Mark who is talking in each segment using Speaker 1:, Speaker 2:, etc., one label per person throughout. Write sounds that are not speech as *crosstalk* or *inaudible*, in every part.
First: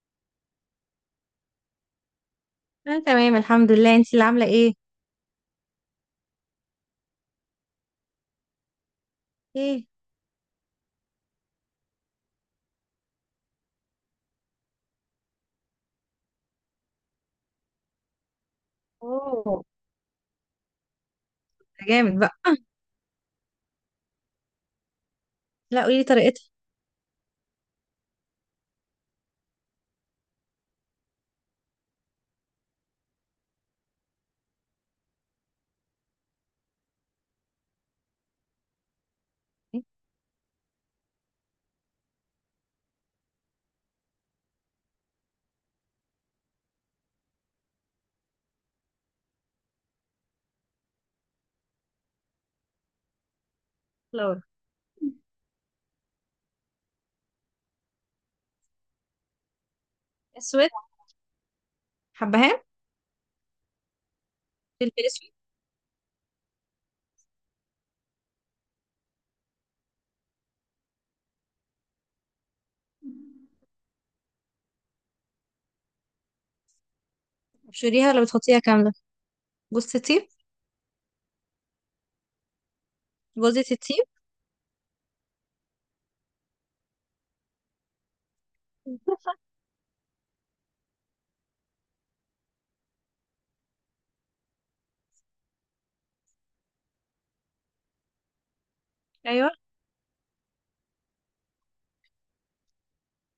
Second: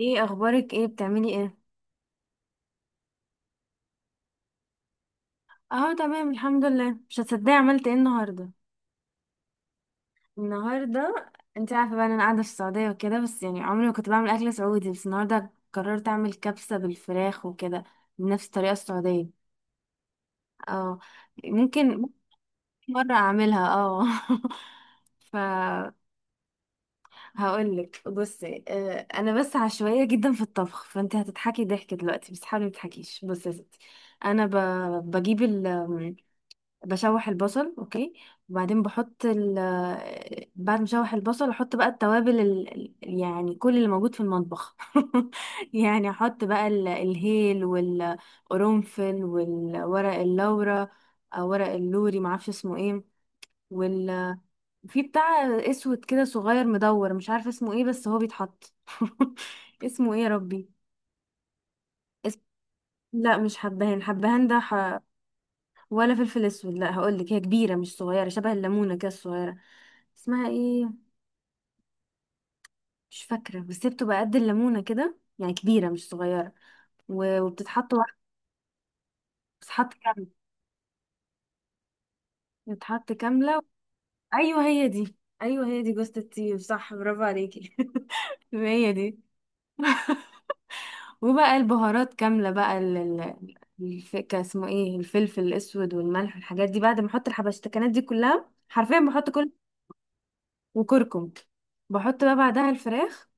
Speaker 1: ايه اخبارك، ايه بتعملي، ايه؟
Speaker 2: انا تمام، الحمد لله. انت اللي عامله ايه؟
Speaker 1: اه، تمام الحمد لله. مش هتصدقي عملت ايه النهارده.
Speaker 2: ايه.
Speaker 1: النهارده، انت عارفه بقى إن انا قاعده في السعوديه وكده، بس يعني عمري ما كنت بعمل اكل سعودي، بس النهارده قررت اعمل كبسه بالفراخ وكده، بنفس الطريقه السعوديه.
Speaker 2: اوه.
Speaker 1: اه.
Speaker 2: ده
Speaker 1: ممكن
Speaker 2: جامد بقى. *laughs*
Speaker 1: مره اعملها، اه. *laughs*
Speaker 2: لا،
Speaker 1: فهقول
Speaker 2: قولي لي طريقتها.
Speaker 1: لك بصي، انا بس عشوائيه جدا في الطبخ، فانت هتضحكي ضحك دلوقتي بس حاولي ما تضحكيش. بصي يا ستي، انا ب... بجيب، بشوح البصل اوكي، وبعدين بحط ال
Speaker 2: إيه؟
Speaker 1: آه، بعد ما اشوح البصل احط بقى التوابل يعني كل اللي موجود في المطبخ. *laughs* يعني احط بقى الهيل والقرنفل والورق اللورا، او ورق اللوري معرفش اسمه ايه، وال
Speaker 2: لورا.
Speaker 1: في بتاع اسود كده صغير مدور مش عارفه اسمه ايه بس هو بيتحط. *laughs* اسمه ايه يا ربي؟
Speaker 2: اسود.
Speaker 1: اس...
Speaker 2: حبهان.
Speaker 1: لا مش حبهان، حبهان ده
Speaker 2: فلفل اسود.
Speaker 1: ولا فلفل اسود، لا هقول لك هي كبيره مش صغيره، شبه الليمونه كده الصغيره، اسمها ايه، مش فاكره، بس هي بتبقى قد الليمونه كده يعني كبيره مش صغيره. و- وبتتحط
Speaker 2: ابشريها
Speaker 1: واحده.
Speaker 2: ولا بتحطيها كامله؟
Speaker 1: بتتحط
Speaker 2: جوز
Speaker 1: كامله.
Speaker 2: الطيب.
Speaker 1: بتتحط كامله.
Speaker 2: جوزة الطيب.
Speaker 1: ايوه هي دي. ايوه هي دي، جوزة الطيب، صح، برافو عليكي. *laughs* هي دي. *laughs* وبقى البهارات كامله، بقى كان اسمه ايه، الفلفل الاسود والملح والحاجات دي، بعد ما احط الحبشتكنات دي كلها حرفيا بحط
Speaker 2: ايوه.
Speaker 1: كل، وكركم. بحط بقى بعدها الفراخ،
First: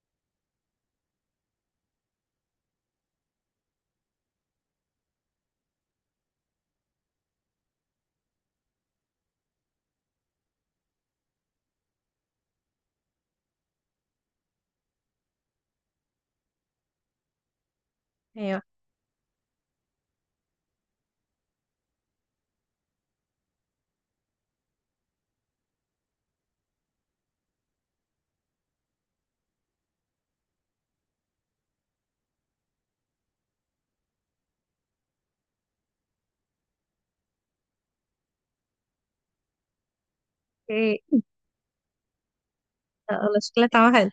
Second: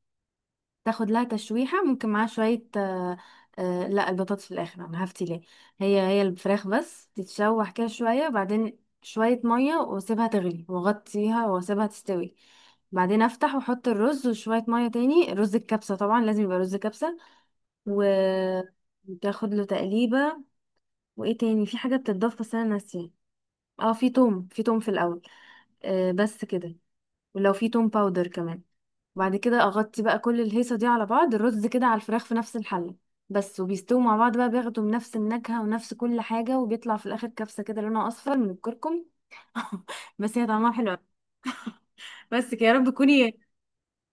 Speaker 1: تاخد لها تشويحة، ممكن معاها شوية، لا البطاطس في الآخر، أنا هفتي ليه. هي الفراخ بس تتشوح كده شوية، بعدين شوية مية واسيبها تغلي واغطيها واسيبها تستوي، بعدين افتح واحط الرز وشوية مية تاني، رز الكبسة طبعا لازم يبقى رز كبسة، و
Speaker 2: ايوه.
Speaker 1: وتاخد له تقليبة. وايه تاني في حاجة بتتضاف بس انا ناسية. اه، في توم في الاول. آه، بس كده. ولو في توم باودر كمان. بعد كده اغطي بقى كل الهيصه دي على بعض، الرز كده على الفراخ في نفس الحله بس، وبيستووا مع بعض بقى، بياخدوا من نفس النكهه ونفس كل حاجه، وبيطلع في الاخر كبسه كده لونها اصفر من الكركم. *laughs* بس هي طعمها حلو
Speaker 2: ايه.
Speaker 1: أوي. بس كده، يا رب
Speaker 2: لا
Speaker 1: تكوني
Speaker 2: والله، شكلها طعمها حلو.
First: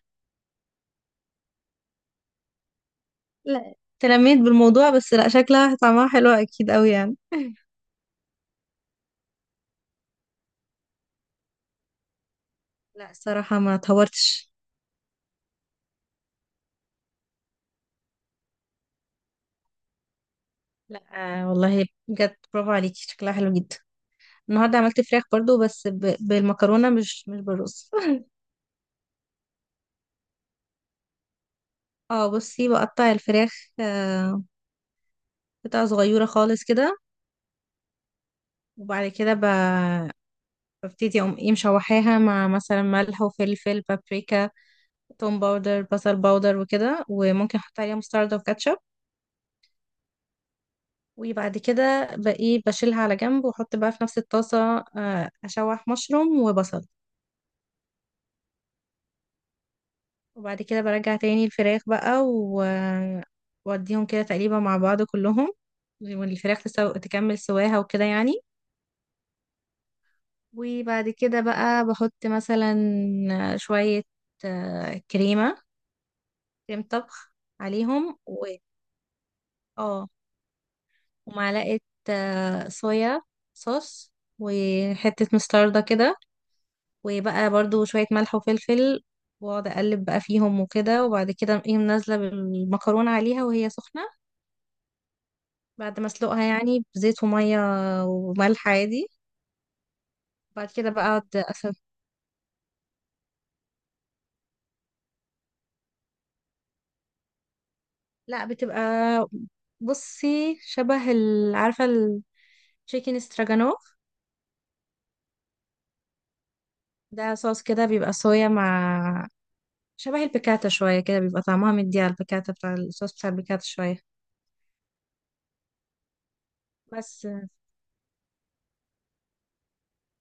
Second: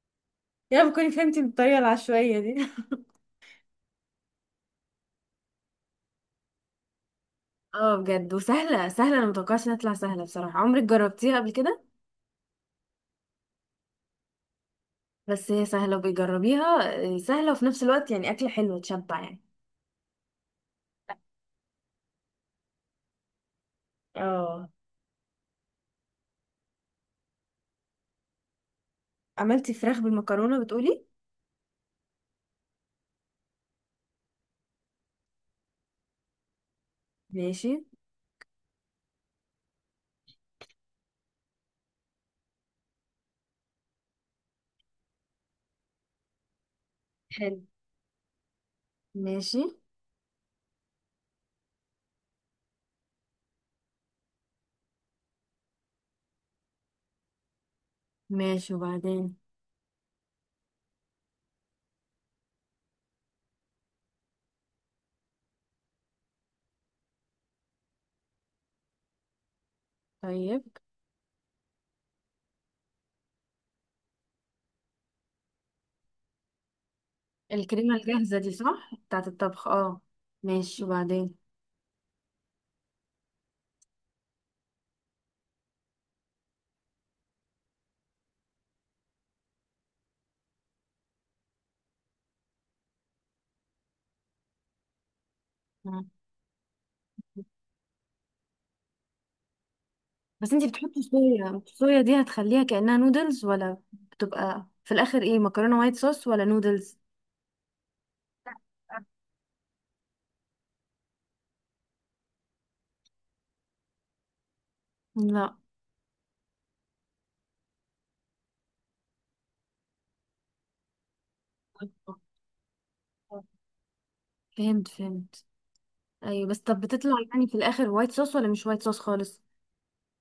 Speaker 1: يا رب تكوني فهمتي بالطريقه العشوائيه دي. *laughs*
Speaker 2: لا، تلميت بالموضوع، بس لا، شكلها طعمها حلو اكيد قوي يعني. *laughs*
Speaker 1: اه، بجد. وسهله، سهله، انا متوقعش انها تطلع سهله بصراحه. عمرك جربتيها قبل كده؟
Speaker 2: لا، الصراحه ما اتهورتش.
Speaker 1: بس هي سهله، وبيجربيها، سهله، وفي نفس الوقت يعني اكله حلوه، تشبع يعني.
Speaker 2: لا، آه والله بجد برافو عليكي، شكلها حلو جدا.
Speaker 1: اه.
Speaker 2: النهارده عملت فراخ برضو، بس بالمكرونه، مش بالرز.
Speaker 1: عملتي فراخ بالمكرونه بتقولي؟
Speaker 2: اه بصي، بقطع الفراخ آه، قطع صغيرة خالص كده،
Speaker 1: ماشي.
Speaker 2: وبعد كده ببتدي اقوم ايه مشوحاها مع مثلا ملح وفلفل بابريكا، توم باودر، بصل باودر وكده، وممكن
Speaker 1: حلو.
Speaker 2: احط عليها مستردة وكاتشب.
Speaker 1: ماشي.
Speaker 2: وبعد كده بقى بشيلها على جنب واحط بقى في نفس الطاسة، اشوح مشروم وبصل.
Speaker 1: ماشي وبعدين.
Speaker 2: وبعد كده برجع تاني الفراخ بقى و واديهم كده تقريبا مع بعض كلهم، والفراخ تكمل سواها وكده يعني.
Speaker 1: طيب.
Speaker 2: وبعد كده بقى بحط مثلا شوية كريمة، كريم طبخ
Speaker 1: الكريمة
Speaker 2: عليهم
Speaker 1: الجاهزة
Speaker 2: و
Speaker 1: دي صح، بتاعة الطبخ، اه.
Speaker 2: اه
Speaker 1: ماشي وبعدين.
Speaker 2: ومعلقة صويا صوص، وحتة مستردة كده، وبقى برضو شوية ملح وفلفل، واقعد اقلب بقى فيهم وكده. وبعد كده اقوم نازلة بالمكرونة عليها وهي سخنة، بعد ما
Speaker 1: مم.
Speaker 2: اسلقها يعني بزيت ومية وملح عادي.
Speaker 1: بس انتي
Speaker 2: بعد كده
Speaker 1: بتحطي
Speaker 2: بقى اقعد.
Speaker 1: صويا، الصويا دي هتخليها كأنها نودلز، ولا بتبقى في الآخر ايه، مكرونة وايت صوص ولا نودلز؟
Speaker 2: لا، بتبقى. بصي، شبه عارفة التشيكن استراجانوف؟
Speaker 1: لا.
Speaker 2: ده صوص كده، بيبقى صويا مع شبه البيكاتا شوية كده، بيبقى طعمها مدي على البيكاتا، بتاع الصوص بتاع البيكاتا شوية.
Speaker 1: فهمت فهمت. ايوه، بس طب بتطلع
Speaker 2: بس
Speaker 1: يعني في الآخر وايت صوص ولا مش وايت صوص خالص؟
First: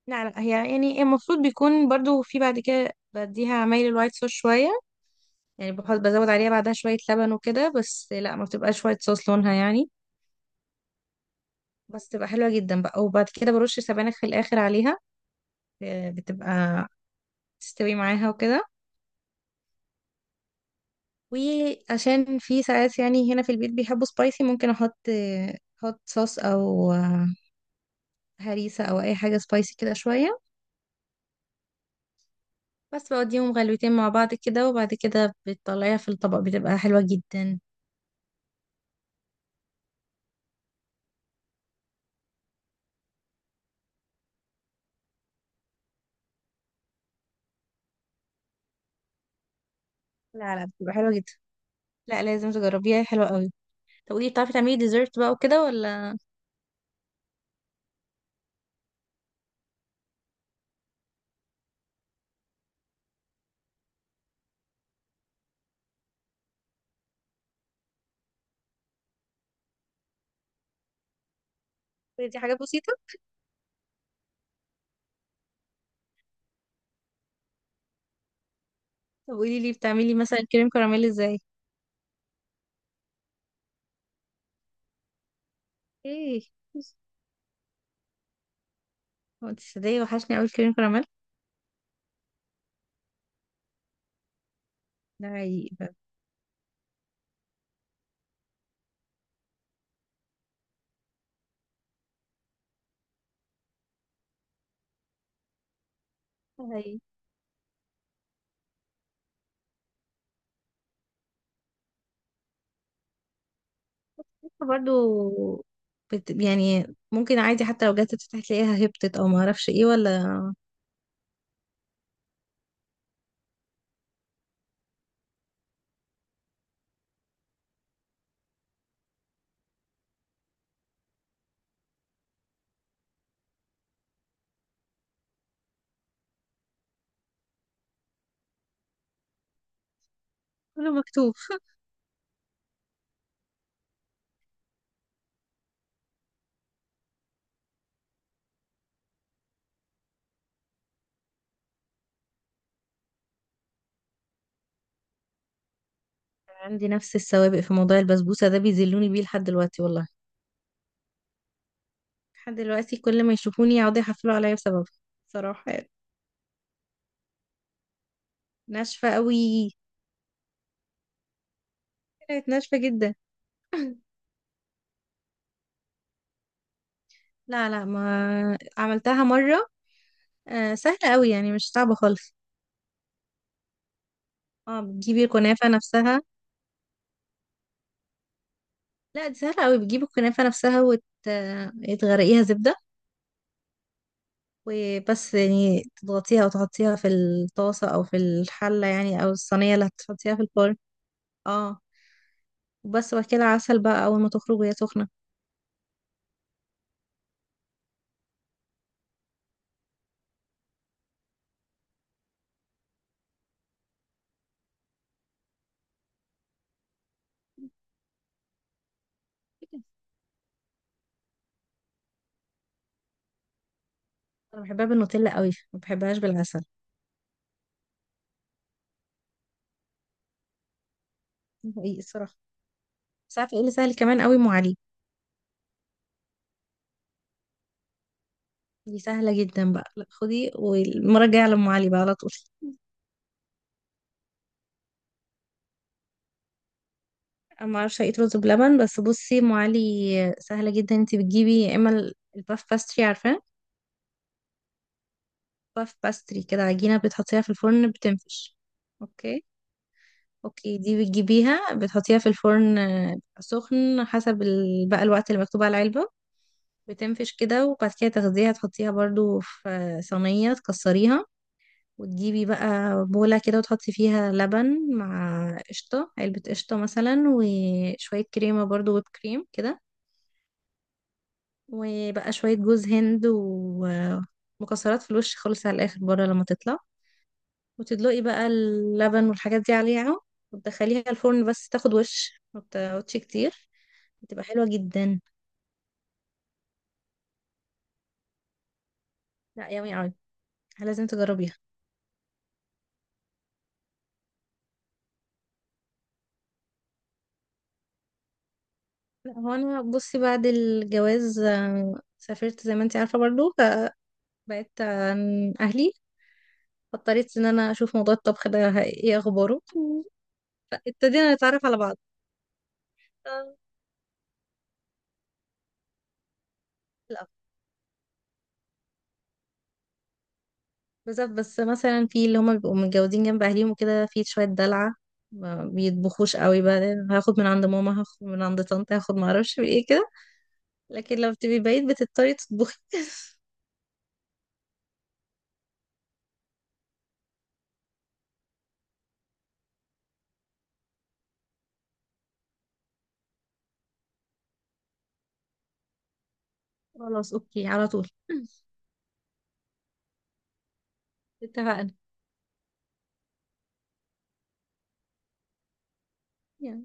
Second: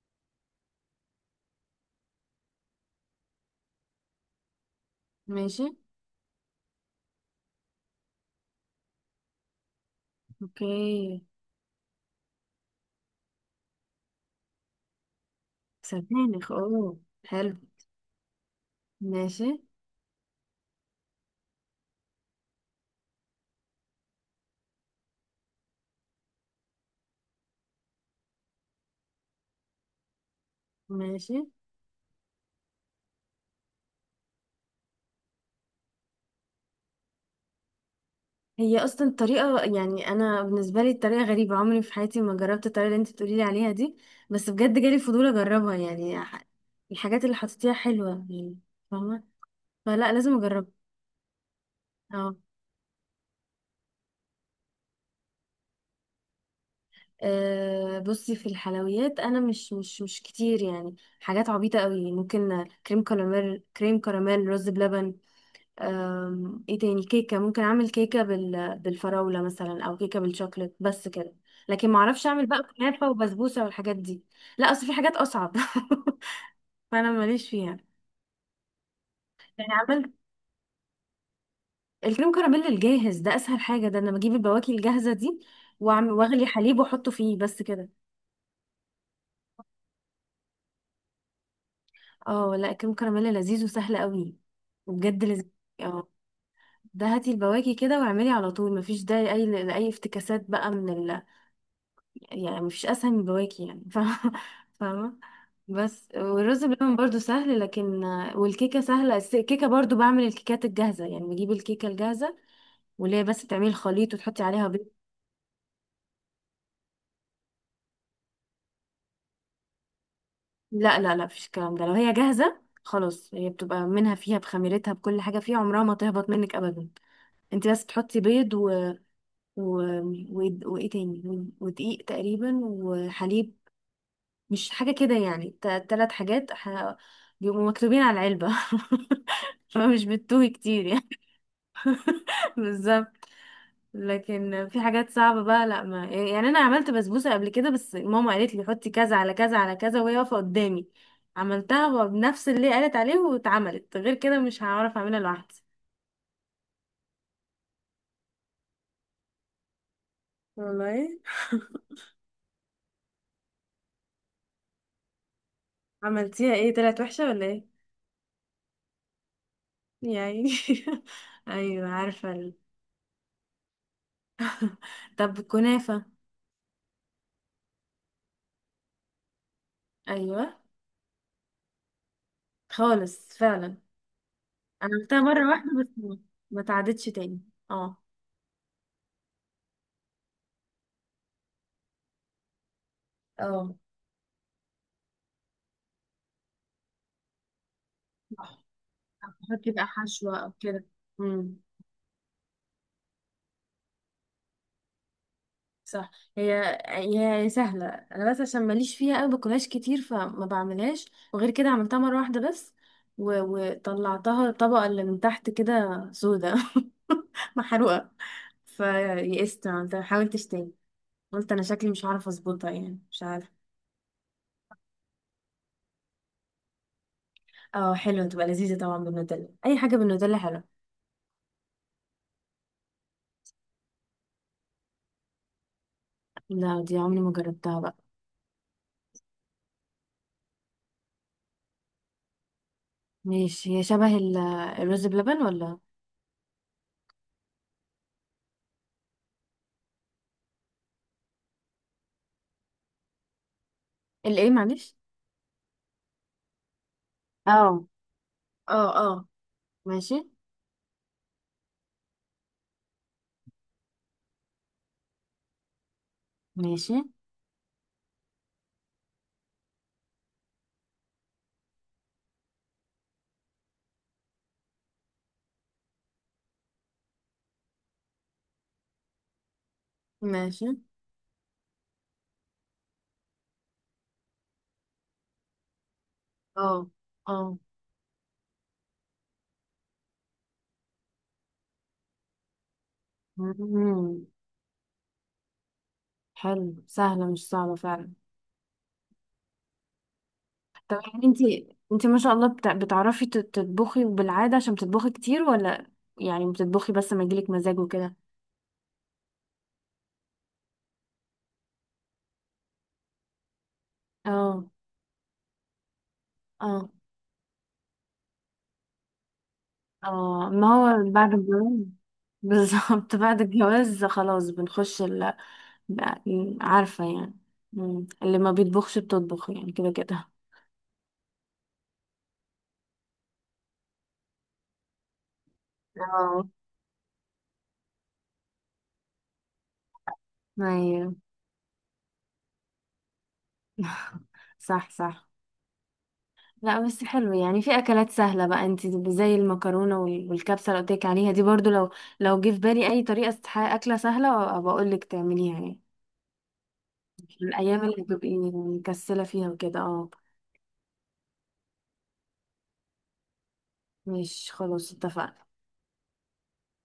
Speaker 2: لا لا، هي يعني المفروض بيكون برضو في، بعد كده بديها عمايل الوايت صوص شوية.
Speaker 1: ماشي.
Speaker 2: يعني بحط، بزود عليها بعدها شوية لبن وكده، بس لا، ما بتبقاش وايت صوص لونها يعني.
Speaker 1: اوكي.
Speaker 2: بس تبقى حلوة جدا بقى، وبعد كده برش سبانخ في الآخر عليها،
Speaker 1: سبانخ، اوه،
Speaker 2: بتبقى
Speaker 1: حلو.
Speaker 2: تستوي معاها وكده.
Speaker 1: ماشي.
Speaker 2: وعشان في ساعات يعني هنا في البيت بيحبوا سبايسي، ممكن احط هوت صوص، او هريسة، او اي حاجة سبايسي كده شوية،
Speaker 1: ماشي.
Speaker 2: بس بوديهم غلوتين مع بعض كده. وبعد كده بتطلعيها في الطبق، بتبقى حلوة جدا.
Speaker 1: هي اصلا طريقه، يعني انا بالنسبه لي الطريقه غريبه، عمري في حياتي ما جربت الطريقه اللي انت بتقولي لي عليها دي، بس بجد جالي فضول اجربها يعني، الحاجات اللي حطيتيها حلوه يعني، فاهمه، فلا لازم
Speaker 2: لا لا،
Speaker 1: اجربها.
Speaker 2: بتبقى حلوة جدا. لا،
Speaker 1: اه.
Speaker 2: لازم تجربيها، حلوة قوي. طب قولي، بتعرفي تعملي ديزرت بقى وكده ولا؟
Speaker 1: بصي، في الحلويات انا مش كتير يعني، حاجات عبيطه قوي، ممكن كريم كراميل، كريم كراميل، رز بلبن، ايه تاني، كيكة، ممكن اعمل كيكة بالفراولة مثلا، او كيكة بالشوكليت، بس كده. لكن ما اعرفش
Speaker 2: دي
Speaker 1: اعمل
Speaker 2: حاجات
Speaker 1: بقى
Speaker 2: بسيطة.
Speaker 1: كنافة وبسبوسة والحاجات دي. لا، اصل في حاجات اصعب، *laughs* فانا ماليش فيها.
Speaker 2: طب قولي
Speaker 1: يعني
Speaker 2: لي
Speaker 1: عملت،
Speaker 2: بتعملي مثلا كريم كراميل ازاي؟
Speaker 1: الكريم كراميل الجاهز ده اسهل حاجة، ده انا بجيب البواكي الجاهزة دي واعمل،
Speaker 2: ايه،
Speaker 1: واغلي حليب واحطه فيه، بس كده.
Speaker 2: هو انت صدقي وحشني قوي الكريم كراميل.
Speaker 1: اه، لا، الكريم كراميل لذيذ وسهل قوي، وبجد
Speaker 2: ده
Speaker 1: لذيذ.
Speaker 2: حقيقي.
Speaker 1: اه، ده هاتي البواكي كده واعملي على طول، مفيش ده اي افتكاسات بقى من يعني مفيش اسهل من بواكي يعني. *laughs* فاهمة فاهمة. بس، والرز بلبن
Speaker 2: بقى
Speaker 1: برضو سهل، لكن، والكيكة سهلة الكيكة برضو بعمل الكيكات الجاهزة، يعني بجيب الكيكة الجاهزة واللي هي بس تعملي الخليط وتحطي عليها بيض.
Speaker 2: برضو يعني، ممكن عادي حتى لو جت تفتح تلاقيها هبطت او ما اعرفش ايه ولا؟
Speaker 1: لا لا لا، مفيش الكلام ده، لو هي جاهزة خلاص هي بتبقى منها فيها بخميرتها بكل حاجة فيها، عمرها ما تهبط منك أبدا. انت بس تحطي بيض و... وإيه تاني، و- ودقيق تقريبا وحليب، مش حاجة كده يعني، تلات حاجات، بيبقوا مكتوبين على العلبة. *laughs* فمش بتتوه كتير
Speaker 2: كله
Speaker 1: يعني.
Speaker 2: مكتوب.
Speaker 1: *laughs* بالظبط. لكن في حاجات صعبة بقى، لا ما يعني أنا عملت بسبوسة قبل كده، بس ماما قالت لي حطي كذا على كذا على كذا وهي واقفة قدامي، عملتها بنفس اللي قالت عليه، واتعملت غير كده. مش هعرف أعملها لوحدي
Speaker 2: عندي نفس السوابق في موضوع البسبوسه ده، بيذلوني بيه لحد دلوقتي والله.
Speaker 1: والله.
Speaker 2: لحد دلوقتي كل ما يشوفوني يقعدوا يحفلوا عليا بسببها، صراحه يعني.
Speaker 1: عملتيها ايه، طلعت وحشة ولا ايه؟
Speaker 2: ناشفه قوي.
Speaker 1: يعني. *laughs* ايوه عارفة
Speaker 2: طلعت ناشفه جدا.
Speaker 1: طب كنافة.
Speaker 2: لا لا، ما عملتها مره.
Speaker 1: ايوه.
Speaker 2: آه، سهله قوي يعني، مش صعبه خالص.
Speaker 1: خالص فعلا.
Speaker 2: اه،
Speaker 1: انا عملتها
Speaker 2: بتجيبي
Speaker 1: مره
Speaker 2: الكنافه
Speaker 1: واحده بس، ما
Speaker 2: نفسها.
Speaker 1: ما اتعادتش تاني. اه.
Speaker 2: لا، دي سهله قوي، بتجيبي الكنافه نفسها وتغرقيها زبده،
Speaker 1: اه.
Speaker 2: وبس يعني تضغطيها وتحطيها في الطاسة أو في
Speaker 1: صح.
Speaker 2: الحلة يعني أو
Speaker 1: احط
Speaker 2: الصينية
Speaker 1: بقى
Speaker 2: اللي هتحطيها
Speaker 1: حشوه
Speaker 2: في
Speaker 1: او
Speaker 2: الفرن.
Speaker 1: كده. امم.
Speaker 2: اه. وبس، وبعد كده عسل بقى أول ما تخرج وهي سخنة.
Speaker 1: صح. هي سهله انا بس عشان ماليش فيها قوي، باكلهاش كتير فما بعملهاش، وغير كده عملتها مره واحده بس، و... وطلعتها الطبقه اللي من تحت كده سودا، *laughs* محروقه، فيئست عملتها حاولتش تاني، قلت انا شكلي مش هعرف اظبطها يعني، مش عارفه.
Speaker 2: أنا بحبها بالنوتيلا قوي، ما بحبهاش بالعسل.
Speaker 1: اه، حلوه، تبقى لذيذه طبعا بالنوتيلا، اي حاجه بالنوتيلا حلوه.
Speaker 2: ده حقيقي الصراحة. بس عارفة ايه اللي سهل كمان قوي؟ أم علي.
Speaker 1: لا، دي عمري ما جربتها بقى.
Speaker 2: دي سهلة جدا بقى، لا خدي، والمرة الجاية على أم علي بقى على طول.
Speaker 1: ماشي، هي شبه الرز بلبن ولا؟
Speaker 2: أنا معرفش أقيت رز بلبن، بس بصي، أم علي سهلة جدا، انتي بتجيبي يا إما الباف باستري، عارفاه؟
Speaker 1: الايه، معلش.
Speaker 2: باف باستري كده، عجينة بتحطيها في
Speaker 1: اه
Speaker 2: الفرن بتنفش.
Speaker 1: اه اه.
Speaker 2: اوكي.
Speaker 1: ماشي.
Speaker 2: اوكي، دي بتجيبيها بتحطيها في الفرن سخن حسب بقى الوقت اللي مكتوب على العلبة.
Speaker 1: ماشي.
Speaker 2: بتنفش كده، وبعد كده تاخديها تحطيها برضو في صينية، تكسريها وتجيبي بقى بولة كده، وتحطي فيها لبن مع قشطة، علبة قشطة مثلا، وشوية كريمة برضو، ويب كريم كده،
Speaker 1: ماشي.
Speaker 2: وبقى شوية جوز هند ومكسرات في الوش خالص، على الآخر بره لما
Speaker 1: اه
Speaker 2: تطلع،
Speaker 1: اه.
Speaker 2: وتدلقي بقى اللبن والحاجات دي عليها، وتدخليها الفرن بس تاخد وش، ما بتقعدش كتير،
Speaker 1: مم.
Speaker 2: بتبقى حلوة جدا.
Speaker 1: حلو، سهلة مش صعبة فعلا.
Speaker 2: لا، يummy اوي،
Speaker 1: طب
Speaker 2: لازم
Speaker 1: يعني
Speaker 2: تجربيها.
Speaker 1: انتي ما شاء الله بتعرفي تطبخي بالعادة عشان بتطبخي كتير، ولا يعني بتطبخي بس ما يجيلك مزاج وكده؟
Speaker 2: لا، هو انا بصي، بعد الجواز سافرت زي ما انت عارفة برضو،
Speaker 1: اه.
Speaker 2: فبعدت عن اهلي،
Speaker 1: اه.
Speaker 2: فاضطريت ان انا اشوف موضوع الطبخ ده ايه اخباره،
Speaker 1: اه، ما هو بعد
Speaker 2: فابتدينا نتعرف على
Speaker 1: الجواز.
Speaker 2: بعض.
Speaker 1: *laughs* بالظبط بعد
Speaker 2: آه،
Speaker 1: الجواز خلاص بنخش عارفة
Speaker 2: لا،
Speaker 1: يعني. مم. اللي ما بيطبخش بتطبخ يعني كده كده.
Speaker 2: بالظبط. بس مثلا في اللي هما بيبقوا متجوزين جنب اهليهم وكده، في شويه دلع، ما بيطبخوش
Speaker 1: اه.
Speaker 2: قوي، بقى هاخد من عند ماما، هاخد من عند طنط، هاخد ما اعرفش من ايه كده.
Speaker 1: ايوه.
Speaker 2: لكن لما بتبقي بعيد بتضطري تطبخي.
Speaker 1: *laughs* صح صح. لا بس حلو يعني، في اكلات سهله بقى انت زي المكرونه وال- والكبسه اللي قلت لك عليها دي برضو، لو جه في بالي اي طريقه اكله سهله بقول لك تعمليها يعني،
Speaker 2: *laughs* خلاص
Speaker 1: في
Speaker 2: اوكي،
Speaker 1: الايام
Speaker 2: على
Speaker 1: اللي
Speaker 2: طول.
Speaker 1: بتبقي
Speaker 2: *clears throat*
Speaker 1: مكسله فيها وكده، اه.
Speaker 2: اتفقنا.
Speaker 1: مش خلاص اتفقنا
Speaker 2: يلا.